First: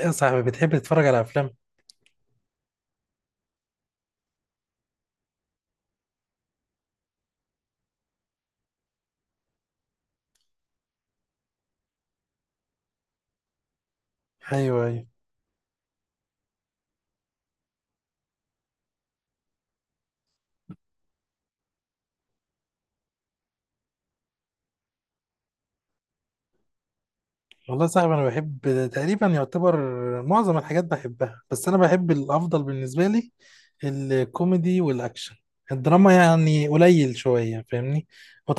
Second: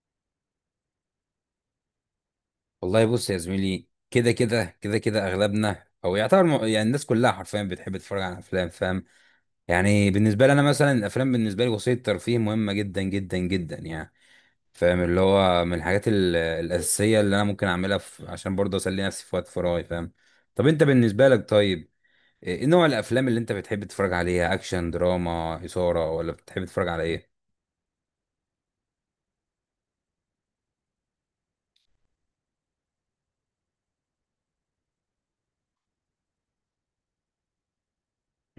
يا صاحبي، بتحب تتفرج على افلام؟ والله بص يا زميلي، كده كده اغلبنا او يعتبر يعني الناس كلها حرفيا بتحب تتفرج على افلام. فاهم؟ يعني بالنسبه لي انا مثلا الافلام بالنسبه لي وسيله ترفيه مهمه جدا جدا جدا يعني. ايوه، فاهم؟ ايوه. اللي هو من الحاجات الاساسيه اللي انا ممكن اعملها في عشان برضه اسلي نفسي في وقت فراغي. فاهم؟ طب انت بالنسبه لك؟ طيب إيه نوع الافلام اللي انت بتحب تتفرج عليها؟ اكشن، دراما، اثاره، ولا بتحب تتفرج على ايه؟ والله يا صاحبي، انا بحب تقريبا يعتبر معظم الحاجات، بحبها. بس انا بحب الافضل بالنسبه لي الكوميدي والاكشن. الدراما يعني قليل شويه، فاهمني.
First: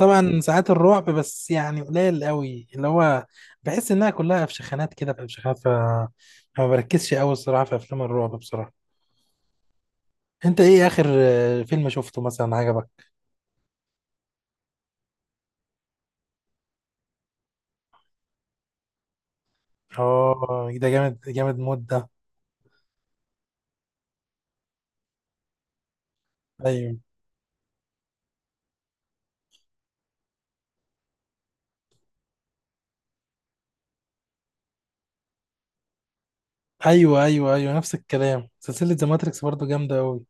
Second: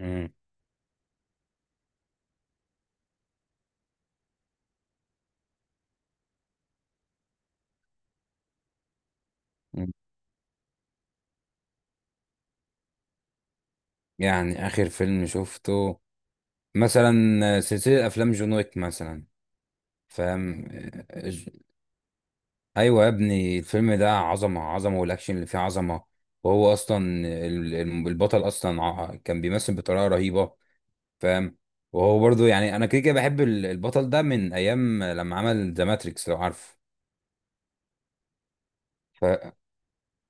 مم. ساعات الرعب، بس يعني قليل قوي، اللي هو بحس انها كلها فشخانات كده فشخانات، ما بركزش قوي الصراحه في افلام الرعب بصراحه. انت ايه اخر فيلم شفته مثلا عجبك؟ يعني اخر فيلم شفته مثلا سلسله افلام جون ويك مثلا. فاهم؟ اه، ده جامد ج- جامد مده. ايوه يا ابني، الفيلم ده عظمه عظمه، والاكشن اللي فيه عظمه. وهو ايوه، اصلا البطل اصلا كان بيمثل بطريقه رهيبه. فاهم؟ وهو برضو يعني انا كده كده بحب البطل ده من ايام لما عمل ذا ماتريكس، لو عارف. ايوه، ايوه، ايوه، نفس الكلام. سلسله ذا ماتريكس ف... برضو جامده قوي.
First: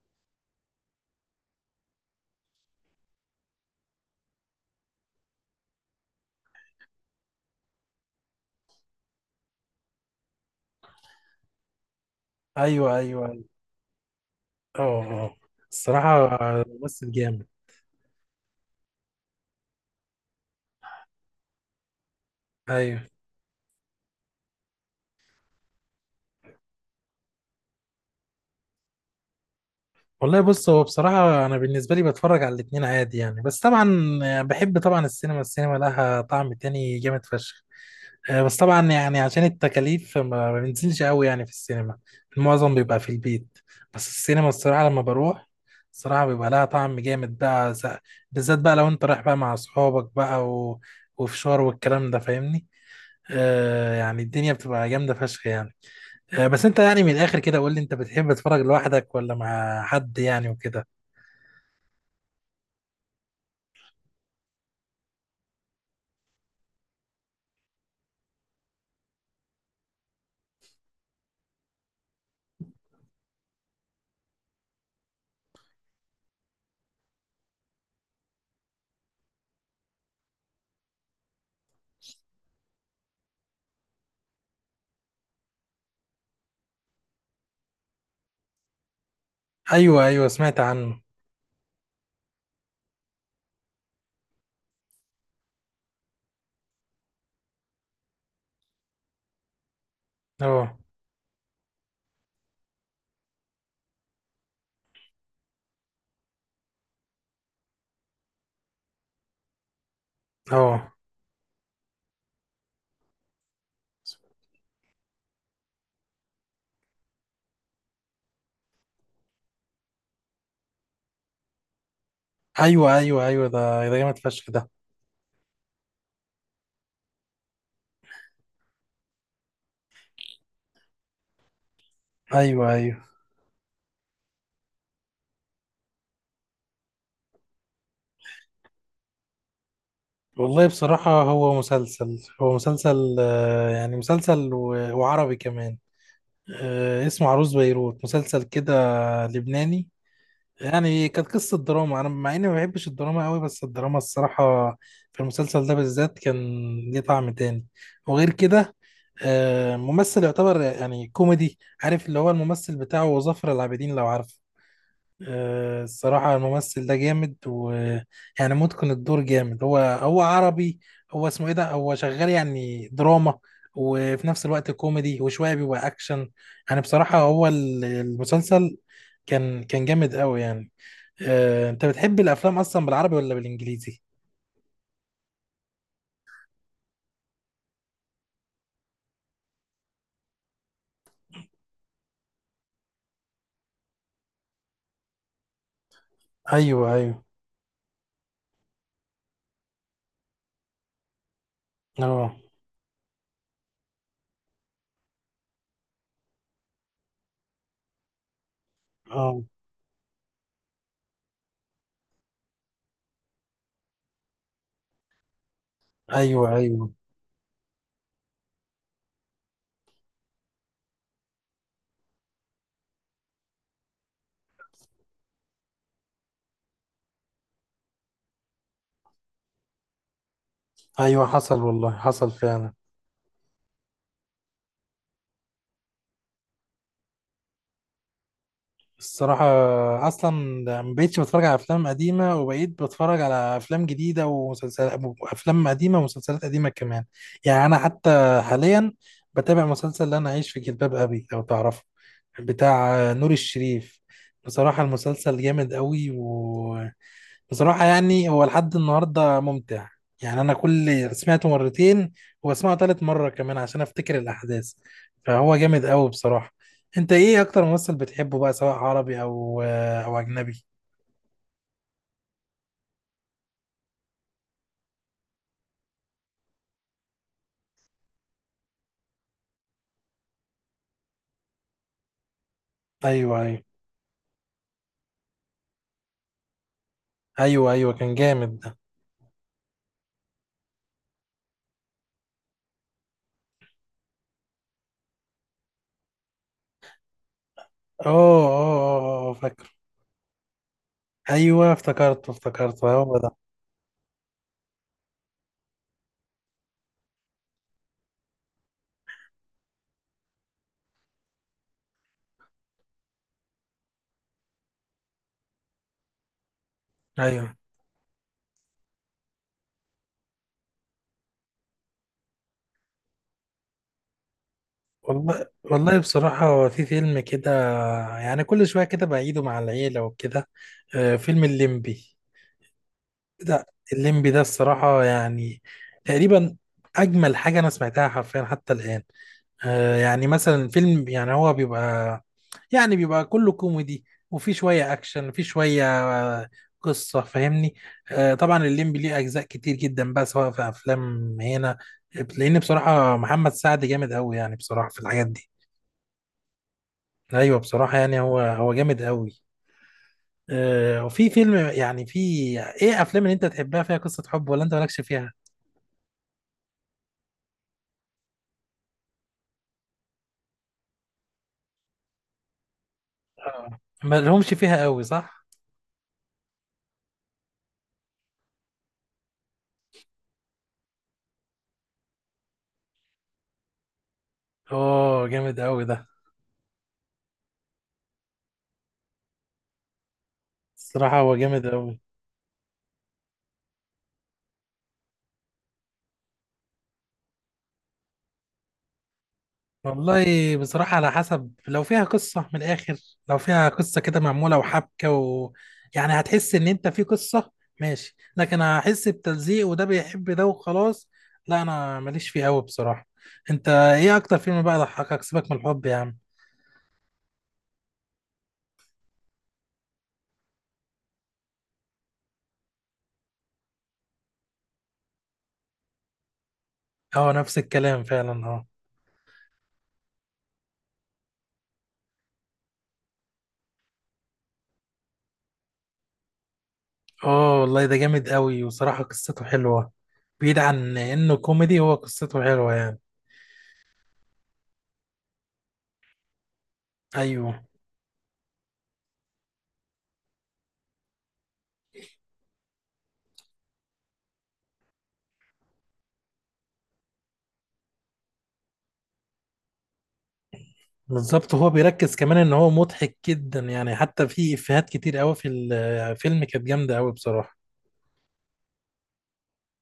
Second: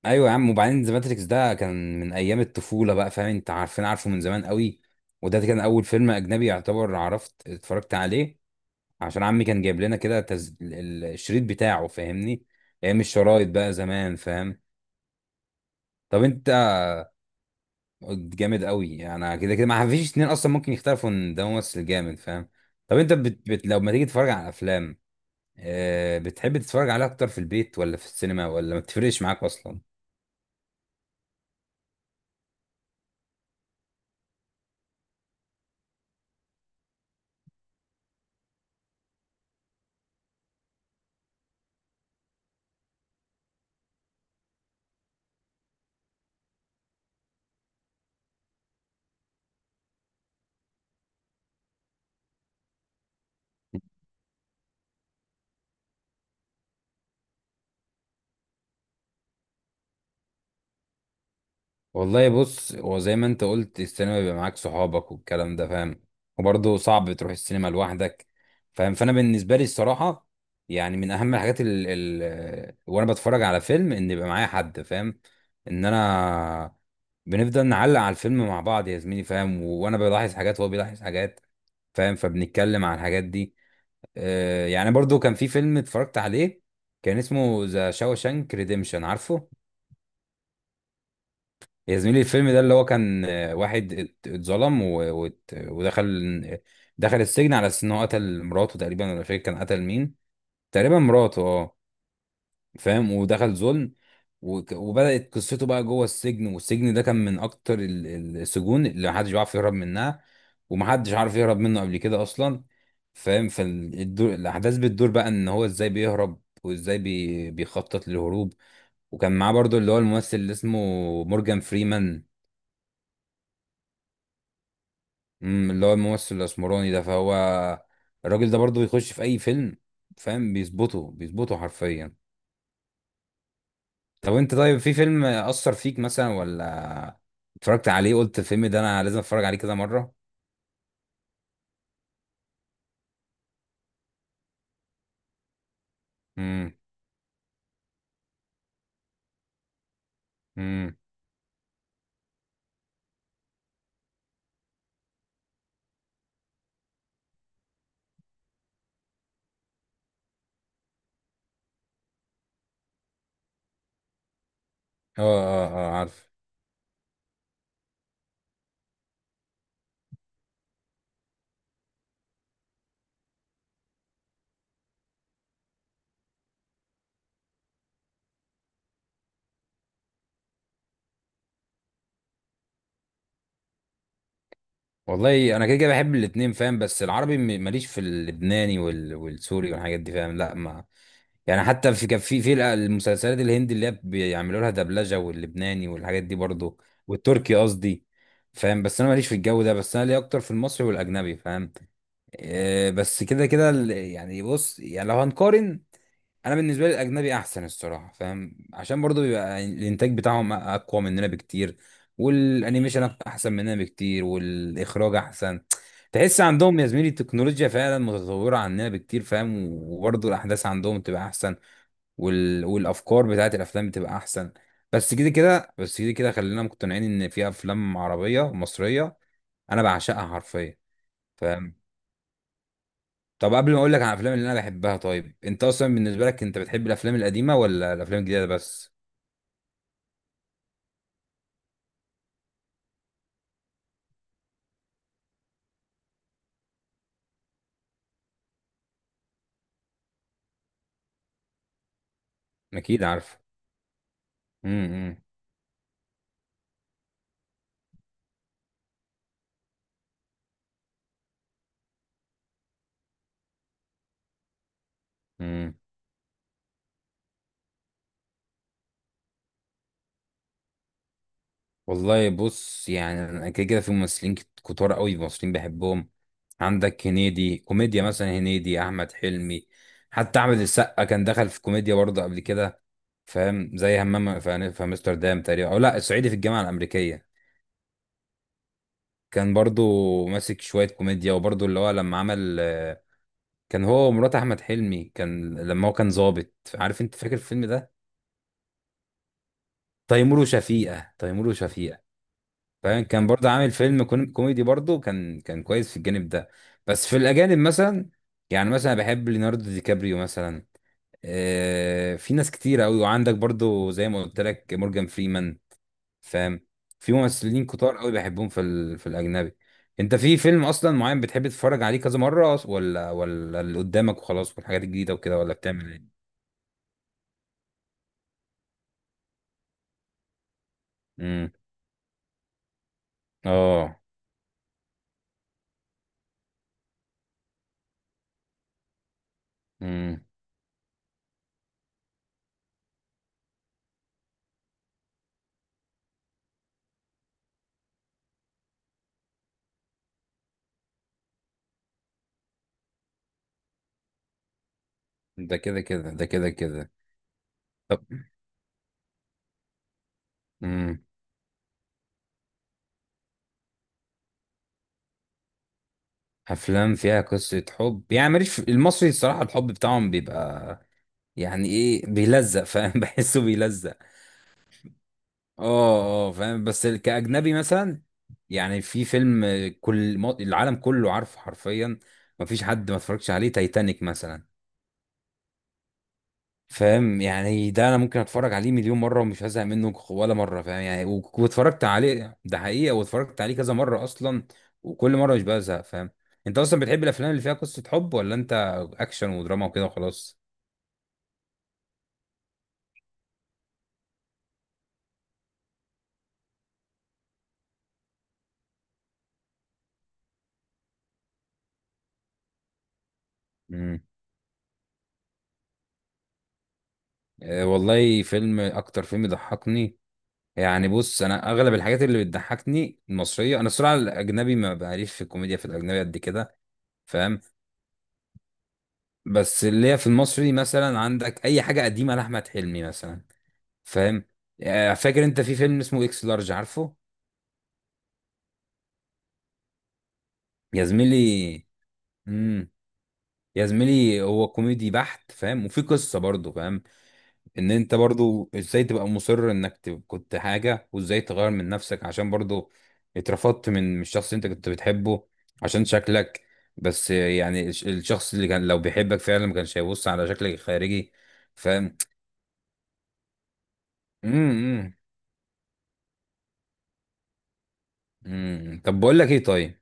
ايوه يا عم، وبعدين ذا ماتريكس ده كان من ايام الطفوله بقى. فاهم؟ انت عارفه من زمان قوي. وده كان اول فيلم اجنبي يعتبر عرفت اتفرجت عليه. عشان عمي كان جايب لنا كده الشريط بتاعه. فاهمني؟ ايوه، ايام ايوه، ايوه. الشرايط بقى زمان. فاهم؟ اه، اه. طب الصراحه انت. ممثل جامد. جامد قوي. انا كده كده ما فيش اتنين اصلا ممكن يختلفوا ان ده ممثل جامد. فاهم؟ طب ايوه. انت لو ما تيجي تتفرج على افلام، بتحب تتفرج عليها اكتر في البيت ولا في السينما، ولا ما بتفرقش معاك اصلا؟ والله بص، هو بصراحه انا بالنسبه لي بتفرج على الاتنين عادي يعني، بس طبعا بحب طبعا السينما. السينما لها طعم تاني جامد فشخ. بس طبعا يعني عشان التكاليف ما ما بنزلش قوي يعني في السينما. المعظم بيبقى في البيت. بس السينما الصراحة لما بروح الصراحة بيبقى لها طعم جامد بقى، بالذات بقى لو انت رايح بقى مع اصحابك بقى و... وفشار والكلام ده فاهمني. يعني الدنيا بتبقى جامدة فشخ يعني. بس انت يعني من الاخر كده قول لي، انت بتحب تتفرج لوحدك ولا مع حد يعني وكده؟ والله بص، هو زي ما انت قلت، السينما بيبقى معاك صحابك والكلام ده. فاهم؟ وبرضه صعب تروح السينما لوحدك. فاهم؟ فانا بالنسبه لي الصراحه، يعني من اهم الحاجات ال ال وانا بتفرج على فيلم ان يبقى معايا حد. فاهم؟ ان انا بنفضل نعلق على الفيلم مع بعض يا زميلي. فاهم؟ وانا بلاحظ حاجات وهو بيلاحظ حاجات. فاهم؟ فبنتكلم عن الحاجات دي. آه، يعني برضه كان في فيلم اتفرجت عليه، كان اسمه ذا شاوشانك ريديمشن، عارفه؟ ايوه، ايوه، سمعت عنه. يا زميلي الفيلم ده اللي هو كان، واحد اتظلم دخل السجن على اساس ان هو قتل مراته تقريبا، ولا مش فاكر كان قتل مين. اه، تقريبا مراته اه. فاهم؟ ودخل ظلم. وبدأت قصته بقى جوه السجن، والسجن ده كان من اكتر السجون اللي محدش بيعرف يهرب منها. اه. ومحدش عارف يهرب منه قبل كده اصلا. فاهم؟ فالاحداث بتدور بقى ان هو ازاي بيهرب، وازاي بيخطط للهروب. وكان معاه برضو اللي هو الممثل اللي اسمه مورجان فريمان. ايوه، ايوه، ايوه، ده جامد فشخ ده. اللي هو الممثل الاسمراني ده، فهو الراجل ده برضه بيخش في اي فيلم. فاهم؟ بيظبطه بيظبطه حرفيا. ايوه، ايوه. طب انت طيب، في فيلم اثر فيك مثلا، ولا اتفرجت عليه قلت الفيلم ده انا لازم اتفرج عليه كذا مره؟ والله بصراحة هو مسلسل، يعني مسلسل و- وعربي كمان. امم. اسمه عروس بيروت، مسلسل كده لبناني. امم. يعني كانت قصة دراما. أنا مع إني ما بحبش الدراما قوي، بس الدراما الصراحة في المسلسل ده بالذات كان ليه طعم تاني. وغير كده، ممثل يعتبر يعني كوميدي، عارف اللي هو الممثل بتاعه ظافر العابدين لو عارف. اه اه اه، عارف. الصراحة الممثل ده جامد، ويعني متقن الدور جامد. هو هو عربي. هو اسمه ايه ده، هو شغال يعني دراما وفي نفس الوقت كوميدي، وشوية بيبقى أكشن. يعني بصراحة هو المسلسل كان جامد قوي يعني. أنت بتحب الأفلام أصلا بالعربي ولا بالإنجليزي؟ والله انا كده كده بحب الاتنين. فاهم؟ بس العربي ماليش في اللبناني والسوري والحاجات دي. فاهم؟ لا ما. يعني حتى في كان في المسلسلات الهندي اللي هي بيعملوا لها دبلجه، واللبناني والحاجات دي برضو. أيوه، أيوه. والتركي قصدي. فاهم؟ بس انا ماليش في الجو ده، بس انا ليا اكتر في المصري والاجنبي. فاهم؟ أه، آه، بس كده كده يعني بص، يعني لو هنقارن، انا بالنسبه لي الاجنبي احسن الصراحه. فاهم؟ عشان برضو أه. بيبقى الانتاج بتاعهم اقوى مننا بكتير. والانيميشن احسن مننا بكتير، والاخراج احسن. تحس أيوه، عندهم يا أيوه، زميلي التكنولوجيا فعلا متطوره عننا بكتير. فاهم؟ وبرضو الاحداث عندهم تبقى احسن. والافكار بتاعت الافلام بتبقى احسن. بس كده كده، خلينا مقتنعين ان في افلام عربيه مصريه انا بعشقها حرفيا. أيوه، حصل فاهم؟ والله، حصل فعلا. طب قبل ما اقول لك عن الافلام اللي انا بحبها، طيب انت اصلا بالنسبه لك، انت بتحب الافلام القديمه ولا الافلام الجديده بس؟ الصراحة أصلا ما بقتش بتفرج على أفلام قديمة، وبقيت بتفرج على أفلام جديدة ومسلسلات. أفلام قديمة ومسلسلات قديمة كمان. يعني أنا حتى حاليا بتابع مسلسل، اللي أنا عايش في جلباب أبي، لو تعرفه، بتاع اكيد نور عارف. الشريف. بصراحة امم. إمم. المسلسل جامد قوي. بصراحة يعني هو لحد النهاردة ممتع. يعني أنا كل سمعته مرتين، وبسمعه تالت مرة كمان عشان أفتكر الأحداث. فهو إمم. جامد أوي بصراحة. أنت إيه أكتر ممثل بتحبه بقى، سواء عربي أو أجنبي؟ والله بص، يعني انا كده كده في ممثلين كتار قوي، ممثلين بحبهم. عندك هنيدي كوميديا مثلا، هنيدي، احمد حلمي. حتى احمد السقا كان دخل في كوميديا برضه قبل كده. أيوه، أيوه، فاهم؟ زي همام في امستردام تقريبا، او لا، الصعيدي في الجامعه الامريكيه. أيوه. أيوه، كان جامد ده. كان برضه ماسك شويه كوميديا. وبرضه اللي هو لما عمل، كان هو ومرات احمد حلمي، كان لما هو كان ظابط، عارف انت فاكر الفيلم ده؟ أه، أه. أه، أه، فاكر. تيمور وشفيقه، تيمور أيوه، وشفيقه. افتكرته افتكرته، فاهم؟ هو كان ده. برضه عامل فيلم كوميدي برضه، كان كويس في الجانب ده. بس في الأجانب مثلا، يعني مثلا بحب ليوناردو دي كابريو مثلا. آه، في ناس كتير أوي، وعندك برضه زي ما قلت لك مورجان فريمان. فاهم؟ في أيوه. ممثلين كتار أوي بحبهم في في الأجنبي. أنت في فيلم أصلا معين بتحب تتفرج عليه كذا مرة، ولا اللي قدامك وخلاص والحاجات الجديدة وكده، والله، ولا بتعمل والله إيه؟ بصراحة هو في فيلم كده، يعني كل شوية كده بعيده مع العيلة وكده، فيلم امم. الليمبي ده. اه. الليمبي ده الصراحة يعني تقريبا أجمل حاجة أنا سمعتها حرفيا حتى الآن. امم. يعني مثلا فيلم، يعني هو بيبقى، يعني بيبقى كله كوميدي، وفي شوية أكشن، وفي شوية آه قصة، فاهمني. طبعا الليمبي ليه أجزاء كتير جدا بقى سواء في أفلام هنا، لأن بصراحة محمد سعد جامد أوي، يعني بصراحة في الحاجات دي. ده كده كده. أيوه، بصراحة طب. يعني هو هو جامد أوي. مم. وفي فيلم يعني، في إيه أفلام اللي أنت تحبها فيها قصة حب، ولا أنت مالكش فيها؟ افلام فيها قصه حب؟ يعني ماليش في المصري الصراحه، الحب بتاعهم بيبقى يعني ايه بيلزق. فاهم؟ بحسه اه، بيلزق. ما لهمش فيها قوي، صح. اه اه، فاهم. بس كاجنبي مثلا، يعني في فيلم كل العالم كله عارفه حرفيا، مفيش حد ما اتفرجش عليه: تايتانيك مثلا. اوه، جامد قوي ده. فاهم؟ يعني ده انا ممكن اتفرج عليه مليون مره ومش هزهق منه ولا مره. فاهم؟ يعني الصراحة هو جامد واتفرجت قوي. عليه ده حقيقه، واتفرجت عليه كذا مره اصلا. وكل مره مش بزهق. فاهم؟ انت اصلا بتحب الافلام اللي فيها قصه حب، ولا انت اكشن ودراما وكده وخلاص؟ والله بصراحة على حسب، لو فيها قصة من الآخر، لو فيها قصة كده معمولة وحبكة يعني هتحس إن أنت في قصة، ماشي. لكن هحس بتلزيق، وده بيحب ده وخلاص. لا، أنا ماليش فيه قوي بصراحة. أنت امم. إيه أكتر فيلم بقى ضحكك، سيبك من الحب يا عم. أه والله فيلم، اكتر فيلم ضحكني، يعني بص انا اغلب الحاجات اللي بتضحكني المصريه. انا الصراحه الاجنبي ما بعرفش في الكوميديا في الاجنبي قد كده. أه، فاهم؟ نفس الكلام فعلا، أه. بس اللي هي في المصري مثلا عندك اي حاجه قديمه لاحمد حلمي مثلا. فاهم؟ آه، فاكر انت في فيلم اسمه اكس لارج، عارفه؟ أه والله، ده جامد قوي، وصراحة قصته حلوة. بعيد يا عن إنه زميلي، كوميدي، هو قصته امم حلوة يعني. يا زميلي هو كوميدي بحت. فاهم؟ وفي قصه برضه. فاهم؟ ايوه، ان انت برضه ازاي تبقى مصر انك كنت حاجه، وازاي تغير من نفسك، عشان برضه اترفضت من الشخص اللي انت كنت بتحبه عشان شكلك. بس يعني الشخص اللي كان لو بيحبك فعلا ما كانش هيبص على شكلك الخارجي. بالظبط. هو فاهم؟ بيركز كمان ان هو مضحك جدا يعني، حتى في افيهات امم. كتير قوي في الفيلم كانت جامده قوي بصراحه. امم. طب بقول لك ايه، طيب،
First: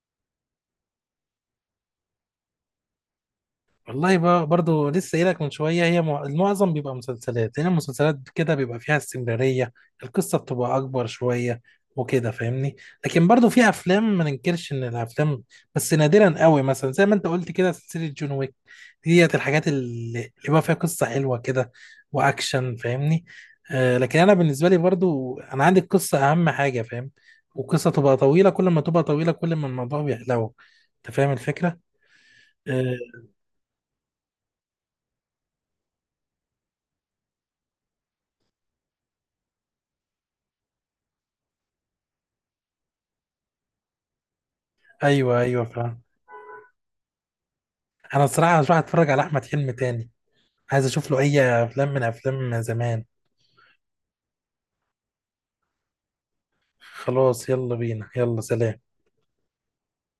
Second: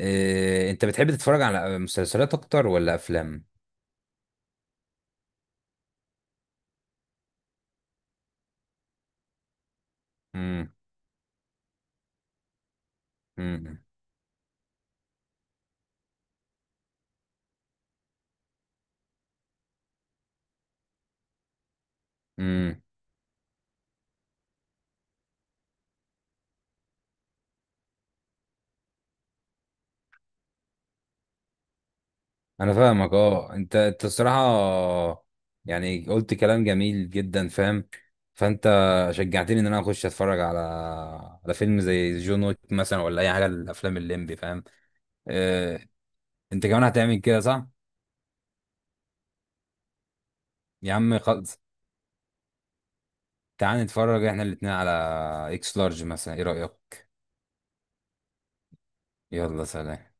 انت بتحب تتفرج على مسلسلات اكتر ولا افلام؟ والله بقى برضو لسه قايلك من شويه، هي المعظم بيبقى مسلسلات، لان المسلسلات كده بيبقى فيها استمراريه. القصه امم. بتبقى اكبر شويه وكده، فاهمني. لكن برضو في امم. افلام، ما ننكرش ان الافلام، بس نادرا قوي، مثلا زي ما انت قلت كده سلسله جون ويك. ديت الحاجات اللي بقى فيها قصة حلوة كده وأكشن، امم. فاهمني. لكن أنا بالنسبة لي برضو أنا عندي القصة أهم حاجة، فاهم. والقصة تبقى طويلة، كل ما تبقى طويلة كل ما الموضوع بيحلو. أنت فاهم الفكرة؟ انا آه. فاهمك. اه، انت الصراحه يعني قلت كلام جميل جدا. فاهم؟ فانت شجعتني ان انا اخش اتفرج على فيلم زي جون ويك مثلا، ولا اي حاجه، الافلام الليمبي. فاهم؟ أيوه، أيوه، اه. فاهم. انت كمان هتعمل كده، صح؟ أنا الصراحة هروح أتفرج على أحمد حلمي تاني. عايز يا أشوف عم له خلاص، أي أفلام من أفلام زمان. تعال نتفرج احنا الاتنين على اكس لارج مثلا، ايه رايك؟ خلاص، يلا بينا، يلا سلام. يلا سلام.